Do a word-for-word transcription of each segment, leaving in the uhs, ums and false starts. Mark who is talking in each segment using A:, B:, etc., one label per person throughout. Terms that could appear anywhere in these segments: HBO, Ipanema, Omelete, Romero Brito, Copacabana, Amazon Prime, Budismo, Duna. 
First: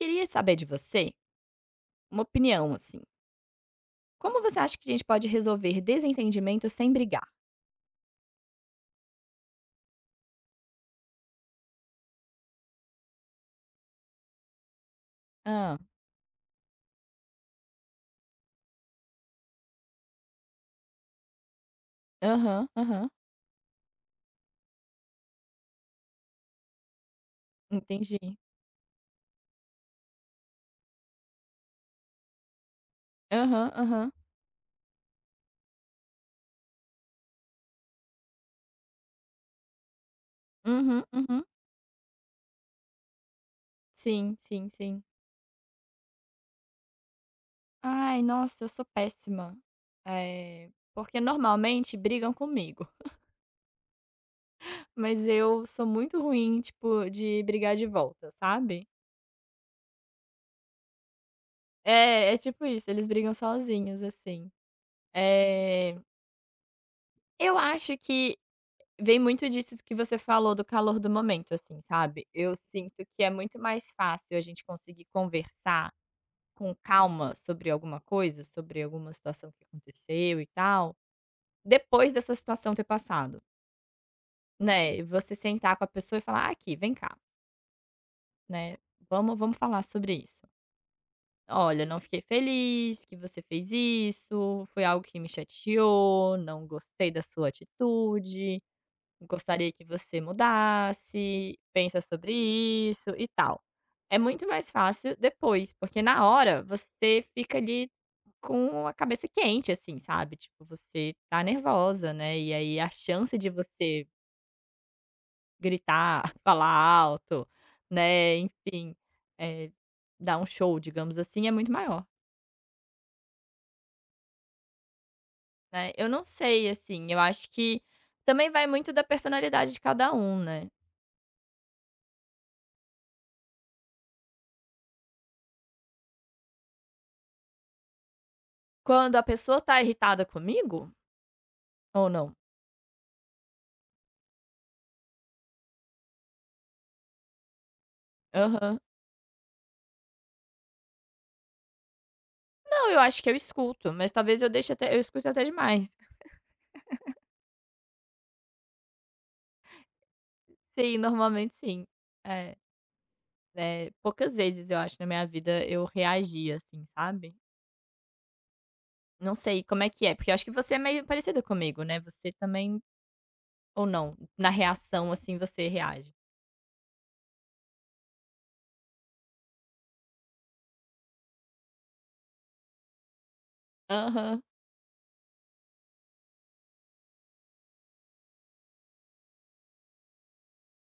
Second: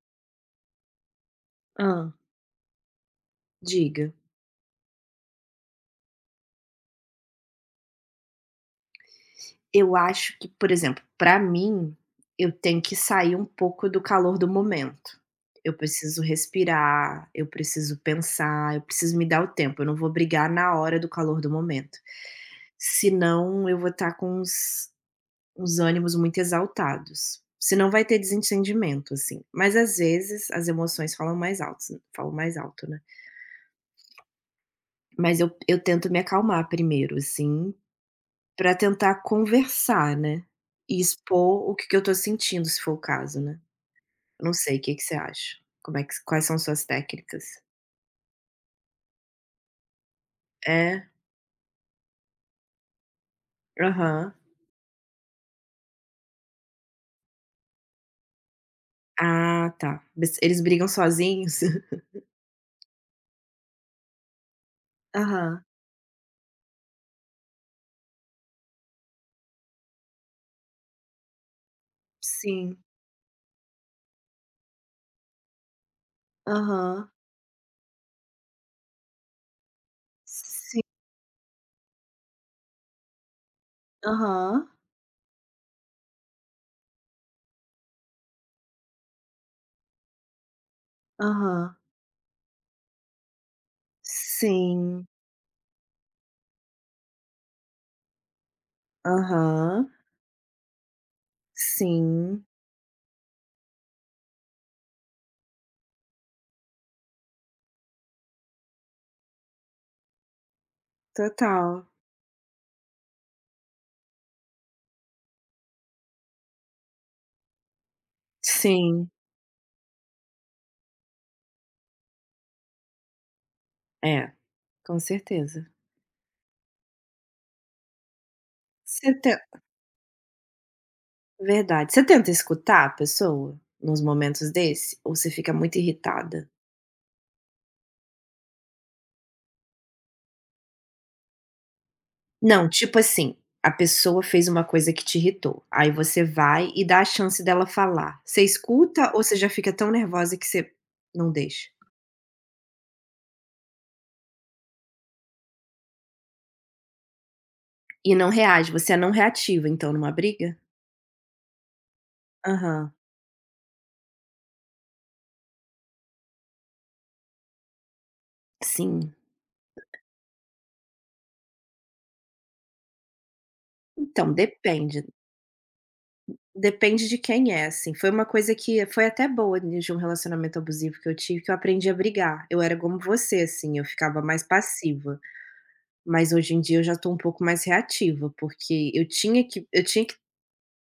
A: Queria saber de você
B: Hã,
A: uma opinião, assim.
B: diga.
A: Como você acha que a gente pode resolver desentendimento sem brigar?
B: Eu acho que, por exemplo, pra mim, eu tenho que sair um pouco do calor do momento. Eu
A: Ah.
B: preciso respirar, eu preciso pensar, eu preciso me dar o tempo, eu não vou brigar na hora do calor do momento.
A: Aham, aham.
B: Senão eu vou estar com uns uns ânimos muito exaltados. Senão vai
A: Entendi.
B: ter desentendimento, assim. Mas às vezes as emoções falam mais altos falam mais alto, né.
A: Aham, aham.
B: Mas eu eu tento me acalmar primeiro, assim, pra tentar conversar, né, e
A: Uhum, uhum.
B: expor o que que eu tô sentindo, se for o caso, né.
A: Sim,
B: Eu não
A: sim,
B: sei, que que
A: sim.
B: você acha? Como é que quais são suas técnicas?
A: Ai, nossa, eu sou péssima. É,
B: É?
A: porque normalmente brigam comigo,
B: Aham.
A: mas eu sou muito ruim, tipo, de brigar de volta, sabe?
B: Ah, tá. Mas eles brigam sozinhos?
A: É, é tipo isso, eles brigam sozinhos, assim.
B: Aham.
A: É. eu acho que Vem muito disso que você falou do calor do momento, assim, sabe. Eu
B: Sim.
A: sinto que é muito mais fácil a gente conseguir conversar com
B: Aham.
A: calma sobre alguma coisa, sobre alguma situação que aconteceu e
B: Sim.
A: tal, depois dessa situação ter passado,
B: Aham.
A: né. E Você sentar com a pessoa e falar: "Ah, aqui, vem cá, né, vamos vamos falar sobre isso.
B: Aham.
A: Olha, não fiquei feliz que você fez isso, foi algo
B: Sim.
A: que me chateou, não gostei da sua atitude. gostaria que
B: Aham.
A: você mudasse, pensa sobre
B: Sim.
A: isso e tal." É muito mais fácil depois, porque na hora você fica ali com a cabeça quente, assim, sabe? Tipo, você tá
B: Total.
A: nervosa, né? E aí a chance de você gritar, falar alto, né? Enfim,
B: Sim.
A: eh, dar um show, digamos assim, é muito maior,
B: É, com certeza.
A: né? Eu não sei, assim, eu acho que também vai muito da
B: Você te
A: personalidade de cada um, né?
B: verdade. Você tenta escutar a pessoa nos momentos desse ou você fica muito irritada?
A: Quando a pessoa tá irritada comigo ou não?
B: Não, tipo assim, a pessoa fez uma coisa que te irritou, aí você vai e dá a chance dela falar. Você
A: Aham.
B: escuta ou você já fica tão nervosa que você não deixa?
A: Não, eu acho que eu escuto, mas talvez eu deixe até eu escuto até demais.
B: E não reage, você é não reativa então numa briga?
A: Sim, normalmente sim. É,
B: Aham,
A: né, poucas vezes eu acho na minha vida eu reagi assim, sabe.
B: sim.
A: Não sei como é que é, porque eu acho que você é meio parecida comigo, né, você também ou não?
B: Então
A: Na
B: depende,
A: reação, assim, você reage?
B: depende de quem é, assim. Foi uma coisa que foi até boa de um relacionamento abusivo que eu tive, que eu aprendi a brigar. Eu era como você, assim, eu ficava mais
A: Aham,
B: passiva. Mas hoje em dia eu já estou um pouco mais reativa, porque eu tinha que eu tinha que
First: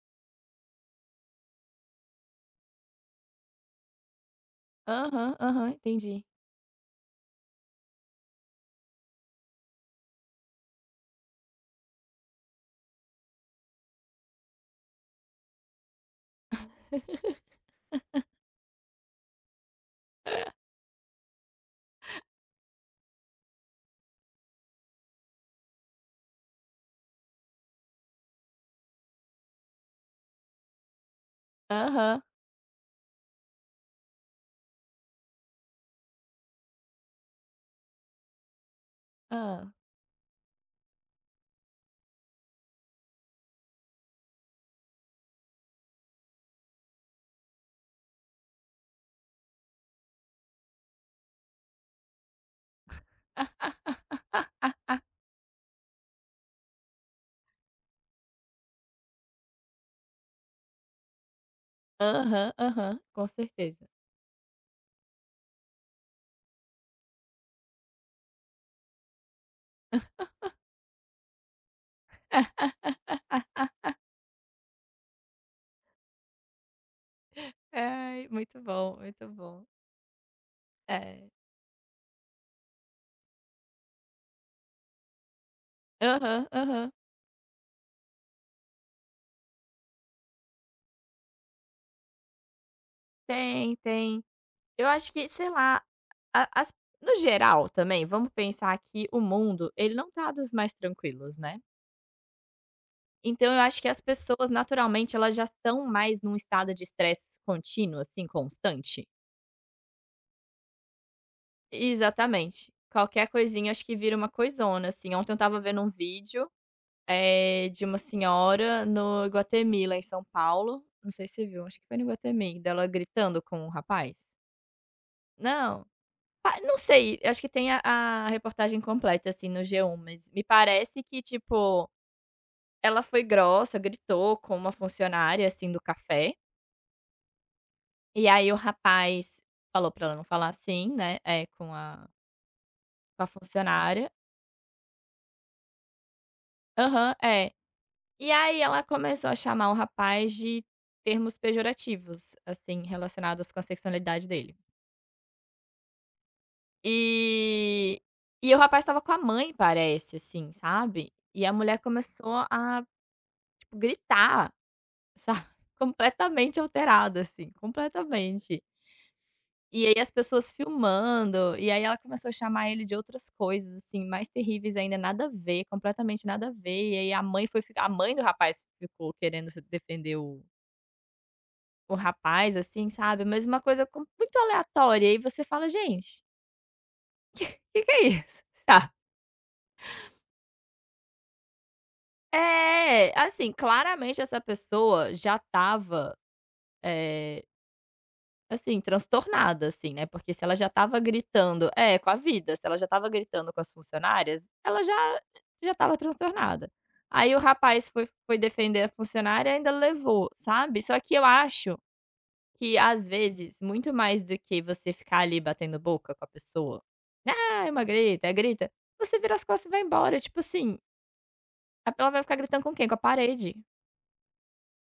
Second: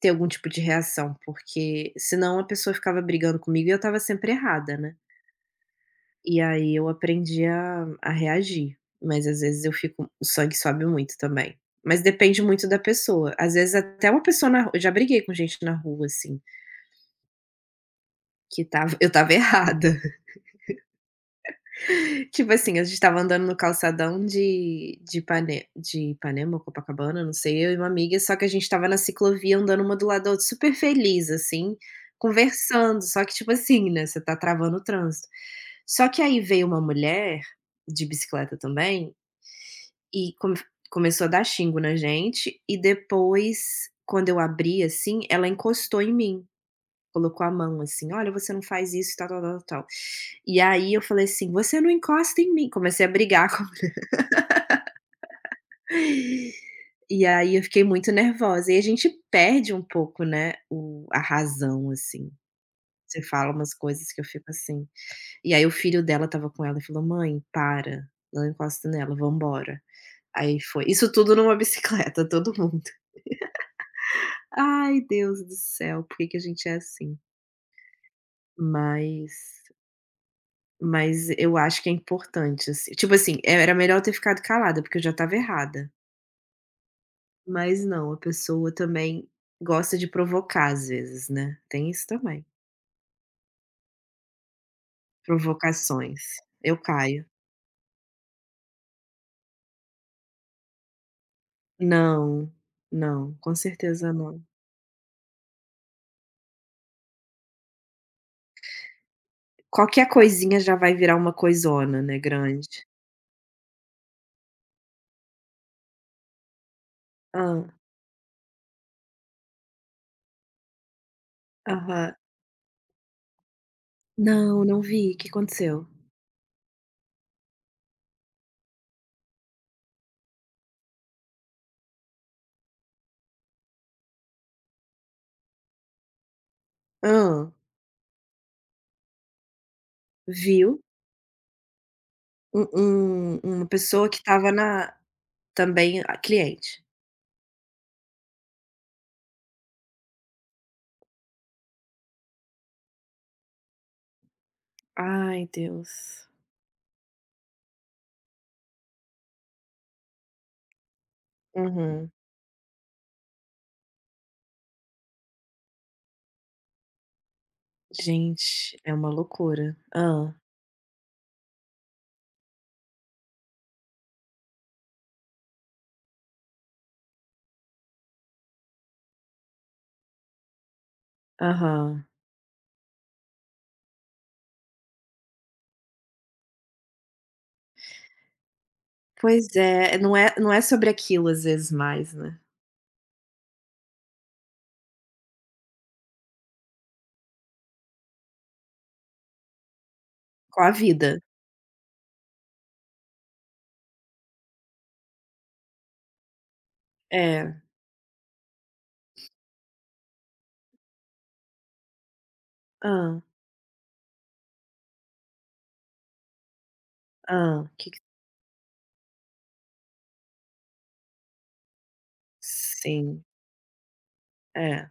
B: ter algum tipo de reação, porque senão a pessoa ficava brigando comigo e eu estava sempre errada, né.
A: aham, aham, entendi.
B: E aí eu aprendi a a reagir, mas às vezes eu fico o sangue sobe muito também. Mas depende muito da pessoa, às vezes até uma pessoa na ru eu já briguei com gente na rua, assim, que estava eu estava errada. Tipo assim, a gente estava andando no calçadão de de Ipane de Ipanema Copacabana, não sei, eu e uma amiga, só que a gente estava na ciclovia andando uma do lado da outra, super feliz, assim,
A: Aham,
B: conversando, só que tipo assim, né, você tá travando o trânsito. Só que aí veio uma mulher, de bicicleta também,
A: hã.
B: e come começou a dar xingo na gente, e depois, quando eu abri, assim, ela encostou em mim. Colocou a mão assim: "Olha, você não faz isso, tal, tal, tal, tal". E aí eu falei assim: "Você não encosta em mim". Comecei a brigar com E aí eu fiquei muito nervosa. E a gente perde um pouco, né, o a razão, assim.
A: Aham, aham,
B: Você
A: com
B: fala umas
A: certeza.
B: coisas que eu fico assim E aí o filho dela estava com ela e falou: "Mãe, para, não encosta nela, vamos embora". Aí foi. Isso tudo numa bicicleta, todo mundo. Ai, Deus do céu, por que que a gente é assim?
A: Ai, muito bom, muito
B: Mas
A: bom. É.
B: Mas eu acho que é importante, assim tipo assim, é, era melhor eu ter ficado calada, porque eu já estava errada.
A: Aham, aham.
B: Mas não, a pessoa também gosta de provocar às vezes, né, tem isso também.
A: Tem, tem. Eu acho que, sei lá,
B: Provocações.
A: a as
B: Eu
A: no
B: caio.
A: geral também, vamos pensar que o mundo, ele não tá dos mais tranquilos, né.
B: Não, não,
A: Então
B: com
A: eu acho que as
B: certeza não.
A: pessoas naturalmente elas já estão mais num estado de estresse contínuo, assim, constante.
B: Qualquer coisinha já vai virar uma coisona, né,
A: Exatamente.
B: grande.
A: Qualquer coisinha acho que vira uma coisona, assim. Ontem eu estava vendo um vídeo,
B: Ah,
A: eh, de uma senhora no Iguatemi, lá em São Paulo, não sei se você viu, acho que foi no
B: aham.
A: Iguatemi, dela gritando com um rapaz.
B: Não, não vi. O que aconteceu?
A: Não. Ah, não sei, acho que tem a a reportagem completa, assim, no G um, mas me parece que, tipo, ela foi grossa, gritou com uma funcionária, assim, do café,
B: Hã.
A: e aí o rapaz falou pra ela não falar
B: Viu,
A: assim, né, é, com a
B: um
A: com a
B: um uma pessoa
A: funcionária.
B: que estava na também a cliente.
A: Aham, é. E aí ela começou a chamar o rapaz de termos pejorativos, assim, relacionados com a sexualidade dele.
B: Ai, Deus.
A: E e o rapaz estava com a mãe, parece, assim, sabe. E a mulher
B: Uhum.
A: começou a, tipo, gritar. Sabe, completamente alterada, assim, completamente.
B: Gente, é uma loucura.
A: E aí as
B: Ah,
A: pessoas filmando, e aí ela começou a chamar ele de outras coisas, assim, mais terríveis ainda, nada a ver, completamente nada a ver. E aí a mãe foi ficar a mãe do rapaz ficou querendo se defender o o
B: aham.
A: rapaz, assim, sabe, mas uma coisa com muito aleatória. E aí você fala: "Gente, o que que é isso?" Sabe.
B: Pois é, não é não é sobre aquilo às vezes mais, né.
A: É, assim, claramente essa pessoa já estava, eh Assim, transtornada, assim, né, porque se ela
B: Com
A: já
B: a
A: estava
B: vida.
A: gritando é, com a vida, se ela já estava gritando com as funcionárias, ela já já estava transtornada. Aí o
B: É.
A: rapaz foi foi defender a funcionária e ainda levou, sabe. Só que eu acho que, às
B: Ah,
A: vezes, muito mais do que você ficar ali batendo boca com a pessoa, né,
B: ah.
A: "Ah, é uma
B: Que que
A: grita, é grita", você vira as costas e vai embora, tipo assim, a ela vai ficar gritando com quem? Com a
B: sim.
A: parede.
B: É,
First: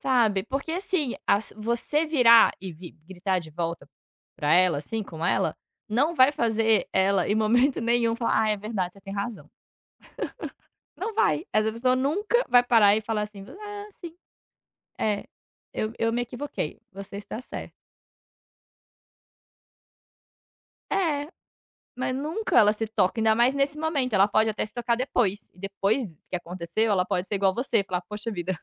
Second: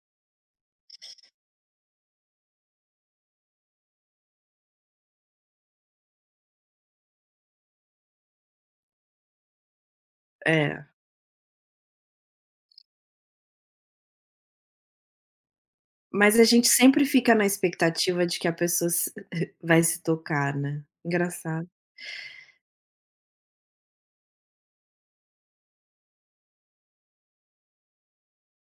A: Sabe, porque assim, as você virar e vi gritar de volta pra ela, assim, com ela, não vai fazer ela em momento nenhum falar: "Ah, é verdade, você tem razão".
B: é.
A: Não vai, essa pessoa nunca vai parar e falar assim: "Ah, sim, é, eu eu me
B: Mas a gente
A: equivoquei,
B: sempre
A: você
B: fica
A: está
B: na
A: certo".
B: expectativa de que a pessoa se vai se tocar, né.
A: É,
B: Engraçado.
A: mas nunca ela se toca, ainda mais nesse momento, ela pode até se tocar depois, e depois que aconteceu, ela pode ser igual você, falar: "Poxa vida,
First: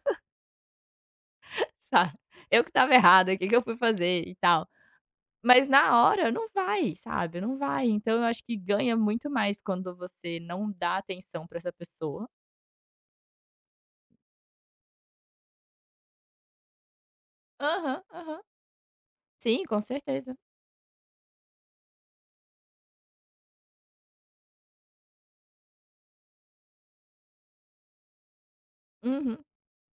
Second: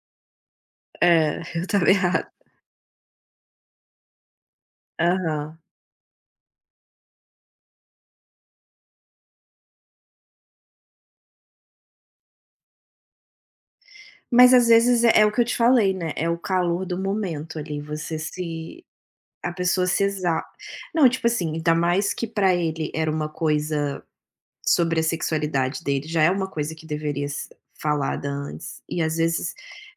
B: É, eu estava
A: sabe,
B: errada.
A: eu que estava errada, o que que eu fui fazer", e tal.
B: Aham.
A: Mas na hora não vai, sabe, não vai. Então eu acho que ganha muito mais quando você não dá atenção pra essa pessoa.
B: Mas às vezes é é o que eu te falei, né, é o calor do momento ali,
A: Aham,
B: você
A: aham.
B: se A
A: Sim, com
B: pessoa se
A: certeza.
B: exa não, tipo assim, ainda mais que pra ele era uma coisa sobre a sexualidade dele, já é uma coisa que deveria ser falada antes, e às
A: Uhum.
B: vezes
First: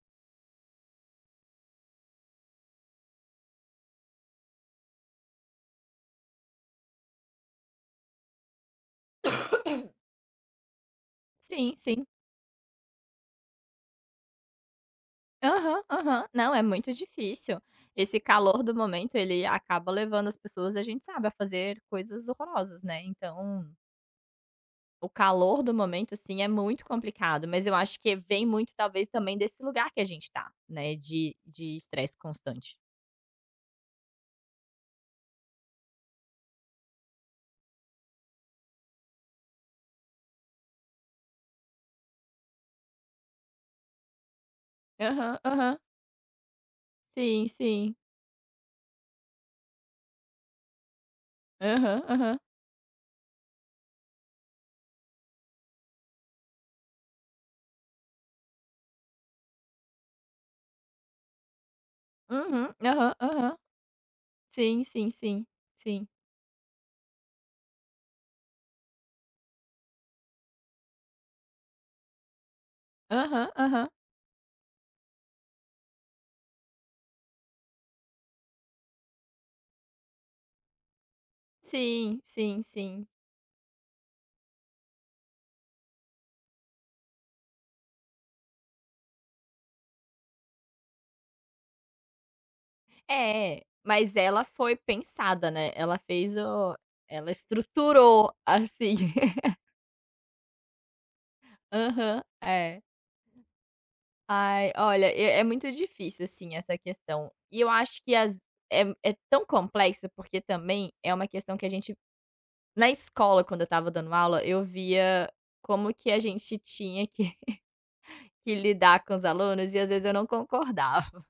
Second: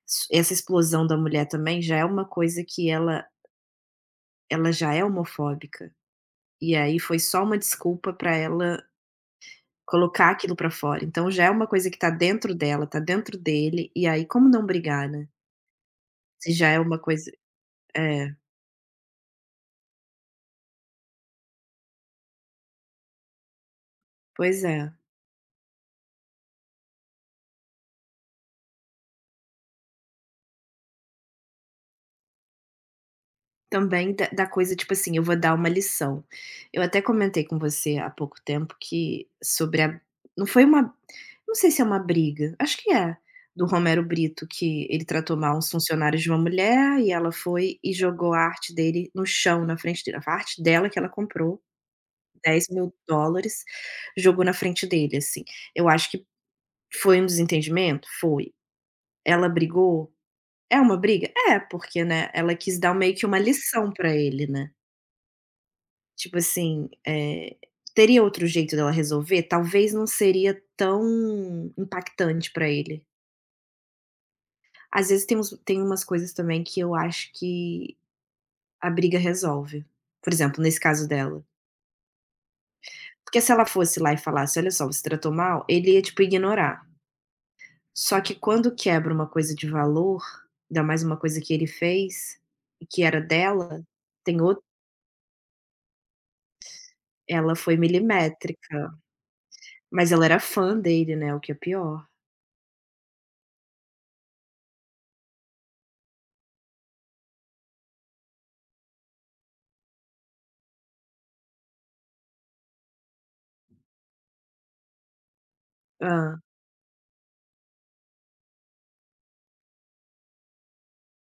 B: s essa explosão da mulher também já é uma coisa que ela ela já é homofóbica, e aí foi só uma desculpa pra ela colocar aquilo pra fora, então já é uma
A: Sim,
B: coisa que
A: sim.
B: tá dentro dela, tá dentro dele, e aí como não brigar, né,
A: Aham, aham.
B: se
A: Não, é
B: já é
A: muito
B: uma coisa
A: difícil. Esse
B: é,
A: calor do momento, ele acaba levando as pessoas, a gente sabe, a fazer coisas horrorosas, né. Então,
B: pois é.
A: o calor do momento, assim, é muito complicado, mas eu acho que vem muito, talvez, também desse lugar que a gente tá, né, de de estresse constante.
B: Também da da coisa, tipo assim, eu vou dar uma lição. Eu até comentei com você há pouco tempo que sobre a não foi uma não sei se é uma briga, acho que é, do Romero Brito, que ele tratou
A: Aham,
B: mal uns
A: aham.
B: funcionários de uma mulher e ela
A: Sim,
B: foi e
A: sim.
B: jogou a arte dele no chão na frente dele, a arte dela que ela comprou,
A: Aham, aham.
B: dez mil dólares jogou na frente dele, assim. Eu acho que foi um desentendimento? Foi. Ela brigou? É uma briga? É, porque, né, ela
A: Uhum,
B: quis dar meio
A: aham,
B: que uma
A: aham.
B: lição pra ele, né.
A: Sim, sim, sim, sim.
B: Tipo assim, eh, teria outro jeito dela resolver? Talvez não seria tão impactante pra ele.
A: Aham, aham.
B: Às vezes tem uns tem umas coisas também que eu acho que a briga resolve. Por exemplo, nesse caso dela.
A: Sim, sim, sim.
B: Porque se ela fosse lá e falasse: "Olha só, você tratou mal", ele ia, tipo, ignorar. Só que quando quebra uma coisa de valor, ainda mais uma coisa que ele fez e que era
A: É,
B: dela,
A: mas
B: tem
A: ela
B: out
A: foi pensada, né, ela fez o ela
B: ela foi
A: estruturou,
B: milimétrica,
A: assim.
B: mas ela era fã dele, né, o que é pior.
A: Aham, é. Ai, olha, é é muito difícil, assim, essa questão. E eu acho que as é é tão complexo, porque também é uma questão que a gente na escola, quando eu estava dando aula, eu via como que a
B: Hã.
A: gente tinha que Que lidar com os alunos e às vezes eu não concordava,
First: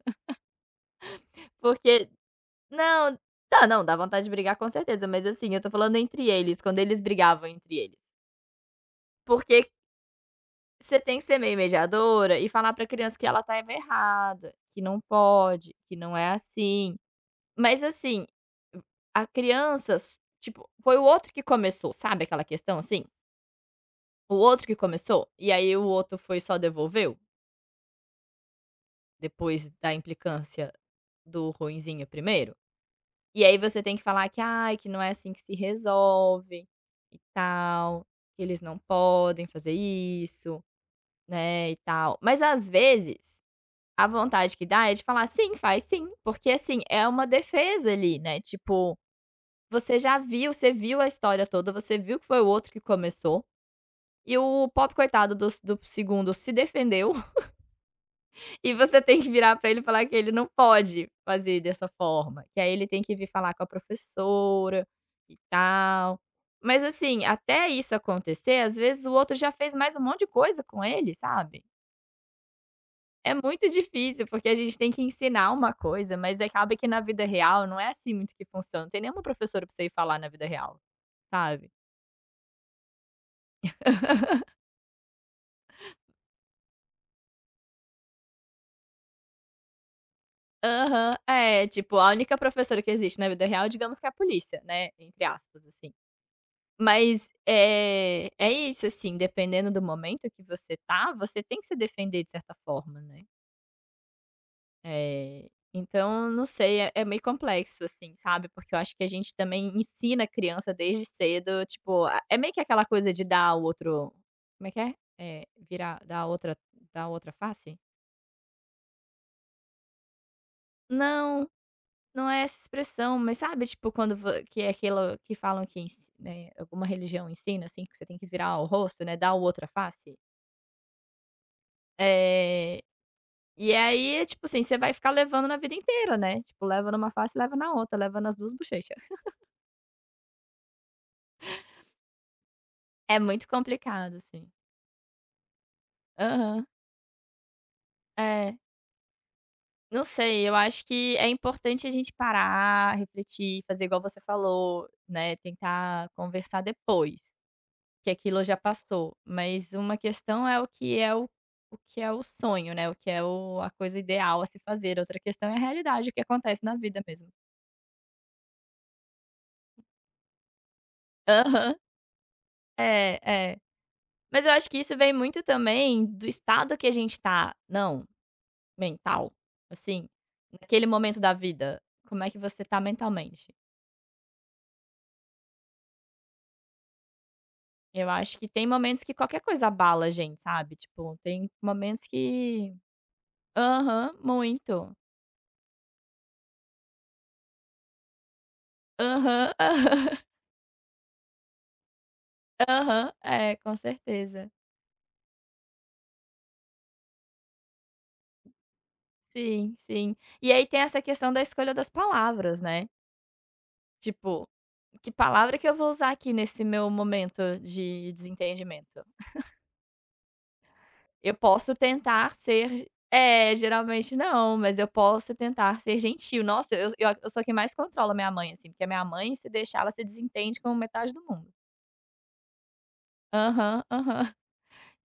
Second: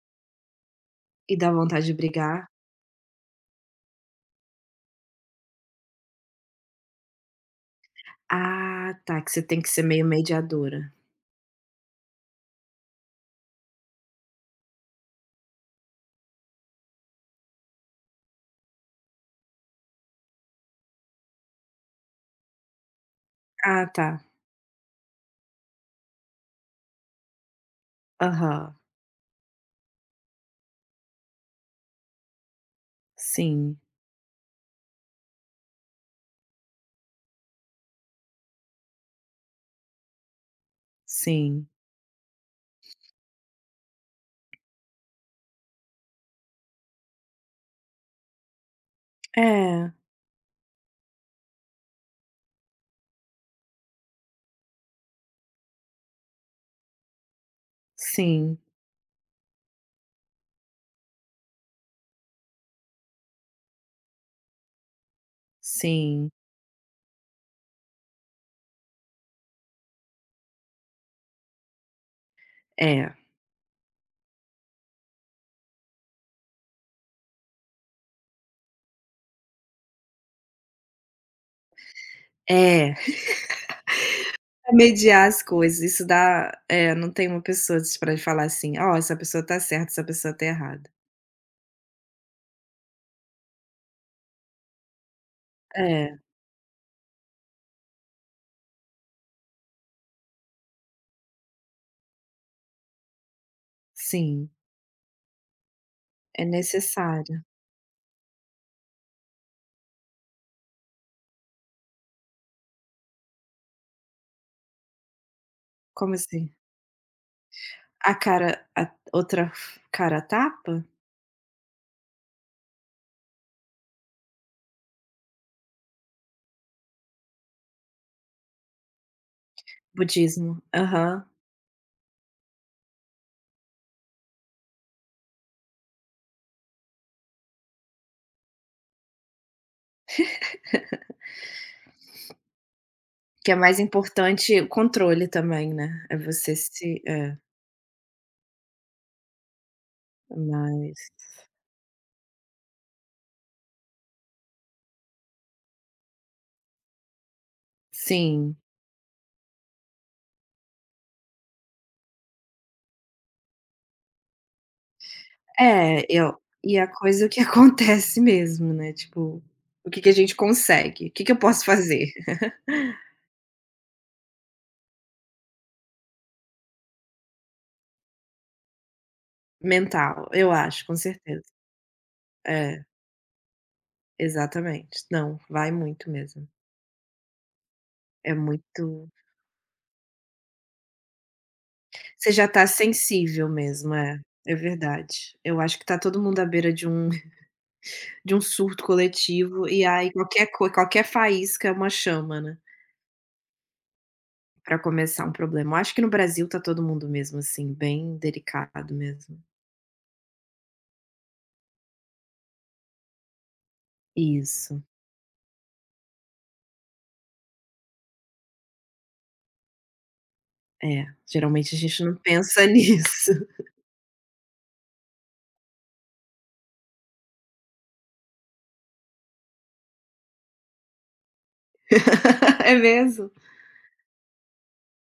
B: E dá vontade de
A: porque
B: brigar?
A: não, tá, não, dá vontade de brigar com certeza, mas assim, eu tô falando entre eles, quando eles brigavam entre eles.
B: Ah, tá, que você tem que
A: Porque
B: ser meio mediadora.
A: você tem que ser meio mediadora e falar pra criança que ela tá errada, que não pode, que não é assim. Mas assim, a criança s tipo, foi o outro que começou, sabe aquela questão assim?
B: Ah, tá.
A: O outro que começou, e aí o outro foi só devolveu,
B: Aham.
A: depois da implicância do ruinzinho primeiro. E aí
B: Sim,
A: você tem que falar que: "Ai, que não é assim que se resolve e tal, que eles não podem fazer isso,
B: sim.
A: né, e tal". Mas às vezes, a vontade que dá é de falar: "Sim, faz sim", porque assim, é uma defesa ali, né, tipo,
B: É,
A: você já viu, você viu a história toda, você viu que foi o outro que começou e o pop coitado do do segundo se defendeu.
B: sim,
A: E você tem que virar pra ele e falar que ele não pode fazer dessa forma, que aí ele tem que vir falar com a professora e tal.
B: sim.
A: Mas assim, até isso acontecer, às vezes o outro já fez mais um monte de coisa com ele, sabe.
B: É,
A: É muito difícil, porque a gente tem que ensinar uma coisa, mas acaba que na vida real não é assim muito que funciona, não tem nenhuma professora pra você ir falar na vida real, sabe.
B: é. Mediar as coisas, isso dá é, não tem uma pessoa para falar assim: "Ó, essa pessoa tá certa, essa pessoa tá errada".
A: Aham. É, tipo, a única professora que existe na vida real, digamos que é a polícia, né, entre aspas, assim.
B: É,
A: Mas, é é isso, assim, dependendo do momento que você tá, você tem que se defender de certa forma, né.
B: sim,
A: Eh, então
B: é
A: não sei, é é meio
B: necessário.
A: complexo, assim, sabe, porque eu acho que a gente também ensina a criança desde cedo, tipo, a é meio que aquela coisa de dar o outro como é que é? Eh, virar
B: Como
A: dar a
B: assim?
A: outra dar a outra face?
B: A cara a outra f- cara tapa?
A: Não, não é essa expressão, mas sabe, tipo, quando vo que é aquilo que falam que ens né, alguma religião ensina, assim, que você tem que virar o rosto, né, dar o outra face?
B: Budismo. Aham.
A: Eh E aí é tipo assim, você vai ficar levando na vida inteira, né, tipo, leva numa face leva na outra, leva nas duas bochechas. É muito
B: Que é mais
A: complicado, assim.
B: importante o controle também, né, é você
A: Aham.
B: se é,
A: É. Não sei, eu acho
B: mas
A: que é importante a gente parar, refletir, fazer igual você falou, né, tentar conversar depois, que aquilo
B: sim.
A: já passou. Mas uma questão é o que é o o que é o sonho, né, o que é o a coisa ideal a se fazer, outra questão é a
B: É,
A: realidade, o que
B: eu
A: acontece na
B: e a
A: vida
B: coisa
A: mesmo.
B: que acontece mesmo, né, tipo, o que que a gente consegue? O que que eu posso
A: Aham.
B: fazer?
A: É, é. Mas eu acho que isso vem muito também do estado que a gente tá, não, mental, assim,
B: Mental, eu acho,
A: naquele
B: com
A: momento da
B: certeza.
A: vida, como é que você tá
B: É,
A: mentalmente.
B: exatamente. Não, vai muito mesmo.
A: Eu
B: É
A: acho que tem momentos
B: muito
A: que qualquer coisa abala a gente, sabe, tipo, tem momentos
B: você já tá
A: que
B: sensível mesmo,
A: aham,
B: é, é
A: muito.
B: verdade. Eu acho que tá todo mundo à beira de um de um surto
A: Aham,
B: coletivo, e
A: aham,
B: aí qualquer coi qualquer faísca é uma chama, né.
A: aham, é, com certeza.
B: Pra começar um problema. Eu acho que no Brasil tá todo mundo mesmo assim, bem delicado mesmo.
A: Sim, sim. E aí tem essa questão da escolha das palavras, né, tipo,
B: Isso,
A: que palavra que eu vou usar aqui nesse meu momento de desentendimento?
B: é.
A: Eu
B: Geralmente
A: posso
B: a gente não
A: tentar
B: pensa
A: ser
B: nisso.
A: é, geralmente não, mas eu posso tentar ser gentil. Nossa, eu eu eu sou quem mais controla minha mãe, assim, porque a minha mãe, se deixar, ela se desentende com metade do mundo.
B: É mesmo?
A: Aham, aham.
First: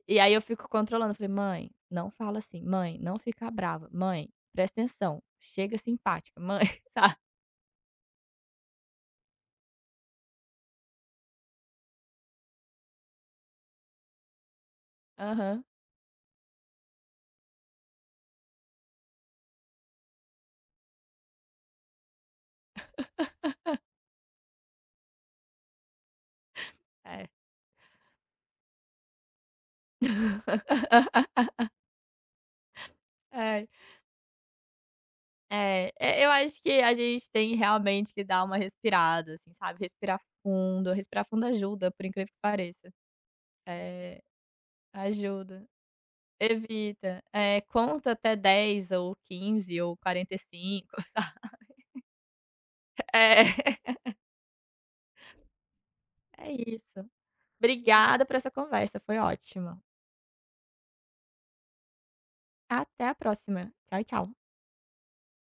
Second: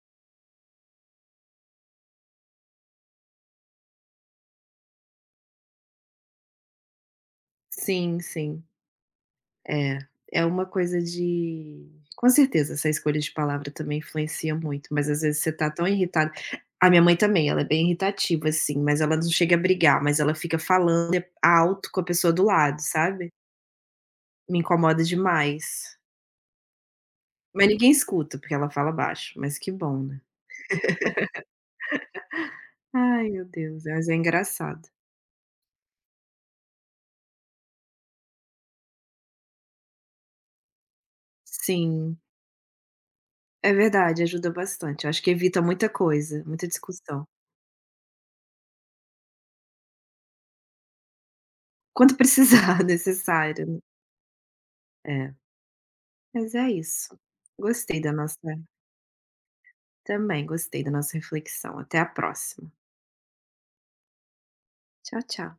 A: E aí eu fico controlando, falei: "Mãe, não fala assim. Mãe, não fica brava. Mãe, presta atenção. Chega simpática. Mãe", sabe.
B: Sim, sim. É, é uma coisa de com certeza essa escolha de palavra também influencia muito, mas às vezes você
A: Aham,
B: tá tão irritado a minha mãe também, ela é bem irritativa, assim, mas ela não chega a brigar, mas ela fica falando alto com a pessoa do lado, sabe. Me incomoda demais.
A: é.
B: Mas ninguém escuta, porque ela fala baixo, mas que bom, né. Ai, meu
A: Ai.
B: Deus, mas é engraçado.
A: É, é, eu acho que a gente tem realmente que dar uma respirada, assim, sabe, respirar fundo. Respirar fundo ajuda, por
B: Sim,
A: incrível que pareça.
B: é
A: É,
B: verdade, ajuda bastante. Eu acho que evita
A: ajuda.
B: muita coisa, muita
A: Evita.
B: discussão.
A: É, conta até dez ou quinze ou quarenta e cinco, sabe.
B: Quando precisar, necessário,
A: É.
B: né. É,
A: É
B: mas é
A: isso.
B: isso. Gostei da
A: Obrigada por
B: nossa
A: essa conversa, foi ótima.
B: também gostei da nossa reflexão. Até a próxima.
A: Até a próxima. Tchau, tchau.
B: Tchau, tchau.